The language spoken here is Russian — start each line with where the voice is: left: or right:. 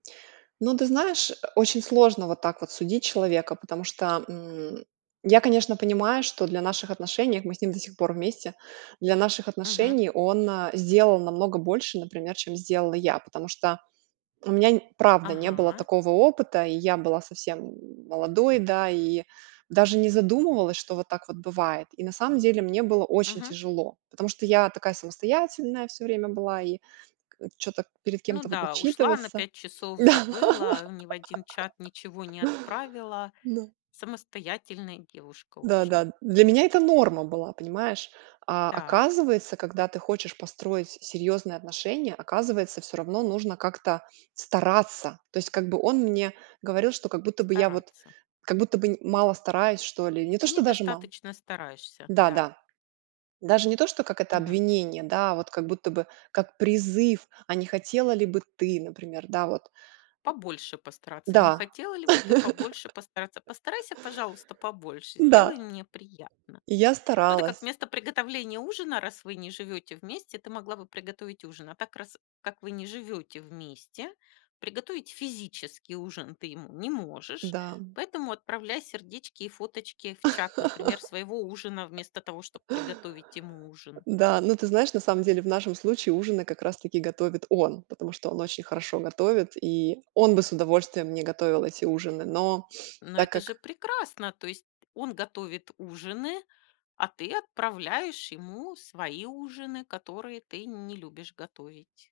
right: Ну, ты знаешь, э, очень сложно вот так вот судить человека, потому что, м, я, конечно, понимаю, что для наших отношений, а мы с ним до сих пор вместе, для наших
left: Мгм.
right: отношений он, э, сделал намного больше, например, чем сделала я. Потому что у меня нь правда не было
left: Ага.
right: такого опыта, и я была совсем, м, молодой, да. И даже не задумывалась, что вот так вот бывает. И на самом деле мне было очень
left: Мгм.
right: тяжело. Потому что я такая самостоятельная всё время была и, к чё-то перед
left: Ну
right: кем-то вот
left: да, ушла на
right: отчитываться.
left: 5 часов,
right: Да.
left: забыла, ни в 1 чат ничего не отправила.
right: Да.
left: Самостоятельная девушка
right: Да
left: очень.
right: да. Для меня это норма была, понимаешь. А,
left: Так.
right: оказывается, когда ты хочешь построить с серьёзные отношения, оказывается, всё равно нужно как-то стараться. То есть как бы он мне говорил, что как будто бы я, вот,
left: Стараться.
right: как будто бы н мало стараюсь, что ли. Не то, что даже мало.
left: Недостаточно стараешься,
right: Да
left: да.
right: да. Даже не то что как это
left: Мгм.
right: обвинение, да, а вот как будто бы как призыв: "А не хотела ли бы ты, например, да, вот?"
left: Побольше
right: Э,
left: постараться. Не
right: да.
left: хотела ли бы ты побольше постараться? Постарайся, пожалуйста, побольше,
right: М-да.
left: сделай мне приятно.
right: И я
left: Ну, это как
right: старалась.
left: вместо приготовления ужина, раз вы не живёте вместе, ты могла бы приготовить ужин. А так, раз, как не живёте вместе, приготовить физический ужин ты ему не можешь.
right: Да, м.
left: Поэтому отправляй сердечки и фоточки в чат, например, своего ужина, вместо того, чтоб приготовить ему ужин.
right: Н-да. Ну, ты знаешь, на самом деле в нашем случае ужины как раз таки готовит он. Потому что он очень хорошо готовит, и он бы с удовольствием мне готовил эти ужины. Но
left: Ну,
right: так
left: это же
right: как
left: прекрасно, то есть он готовит ужины, а ты отправляешь ему свои ужины, которые ты не любишь готовить.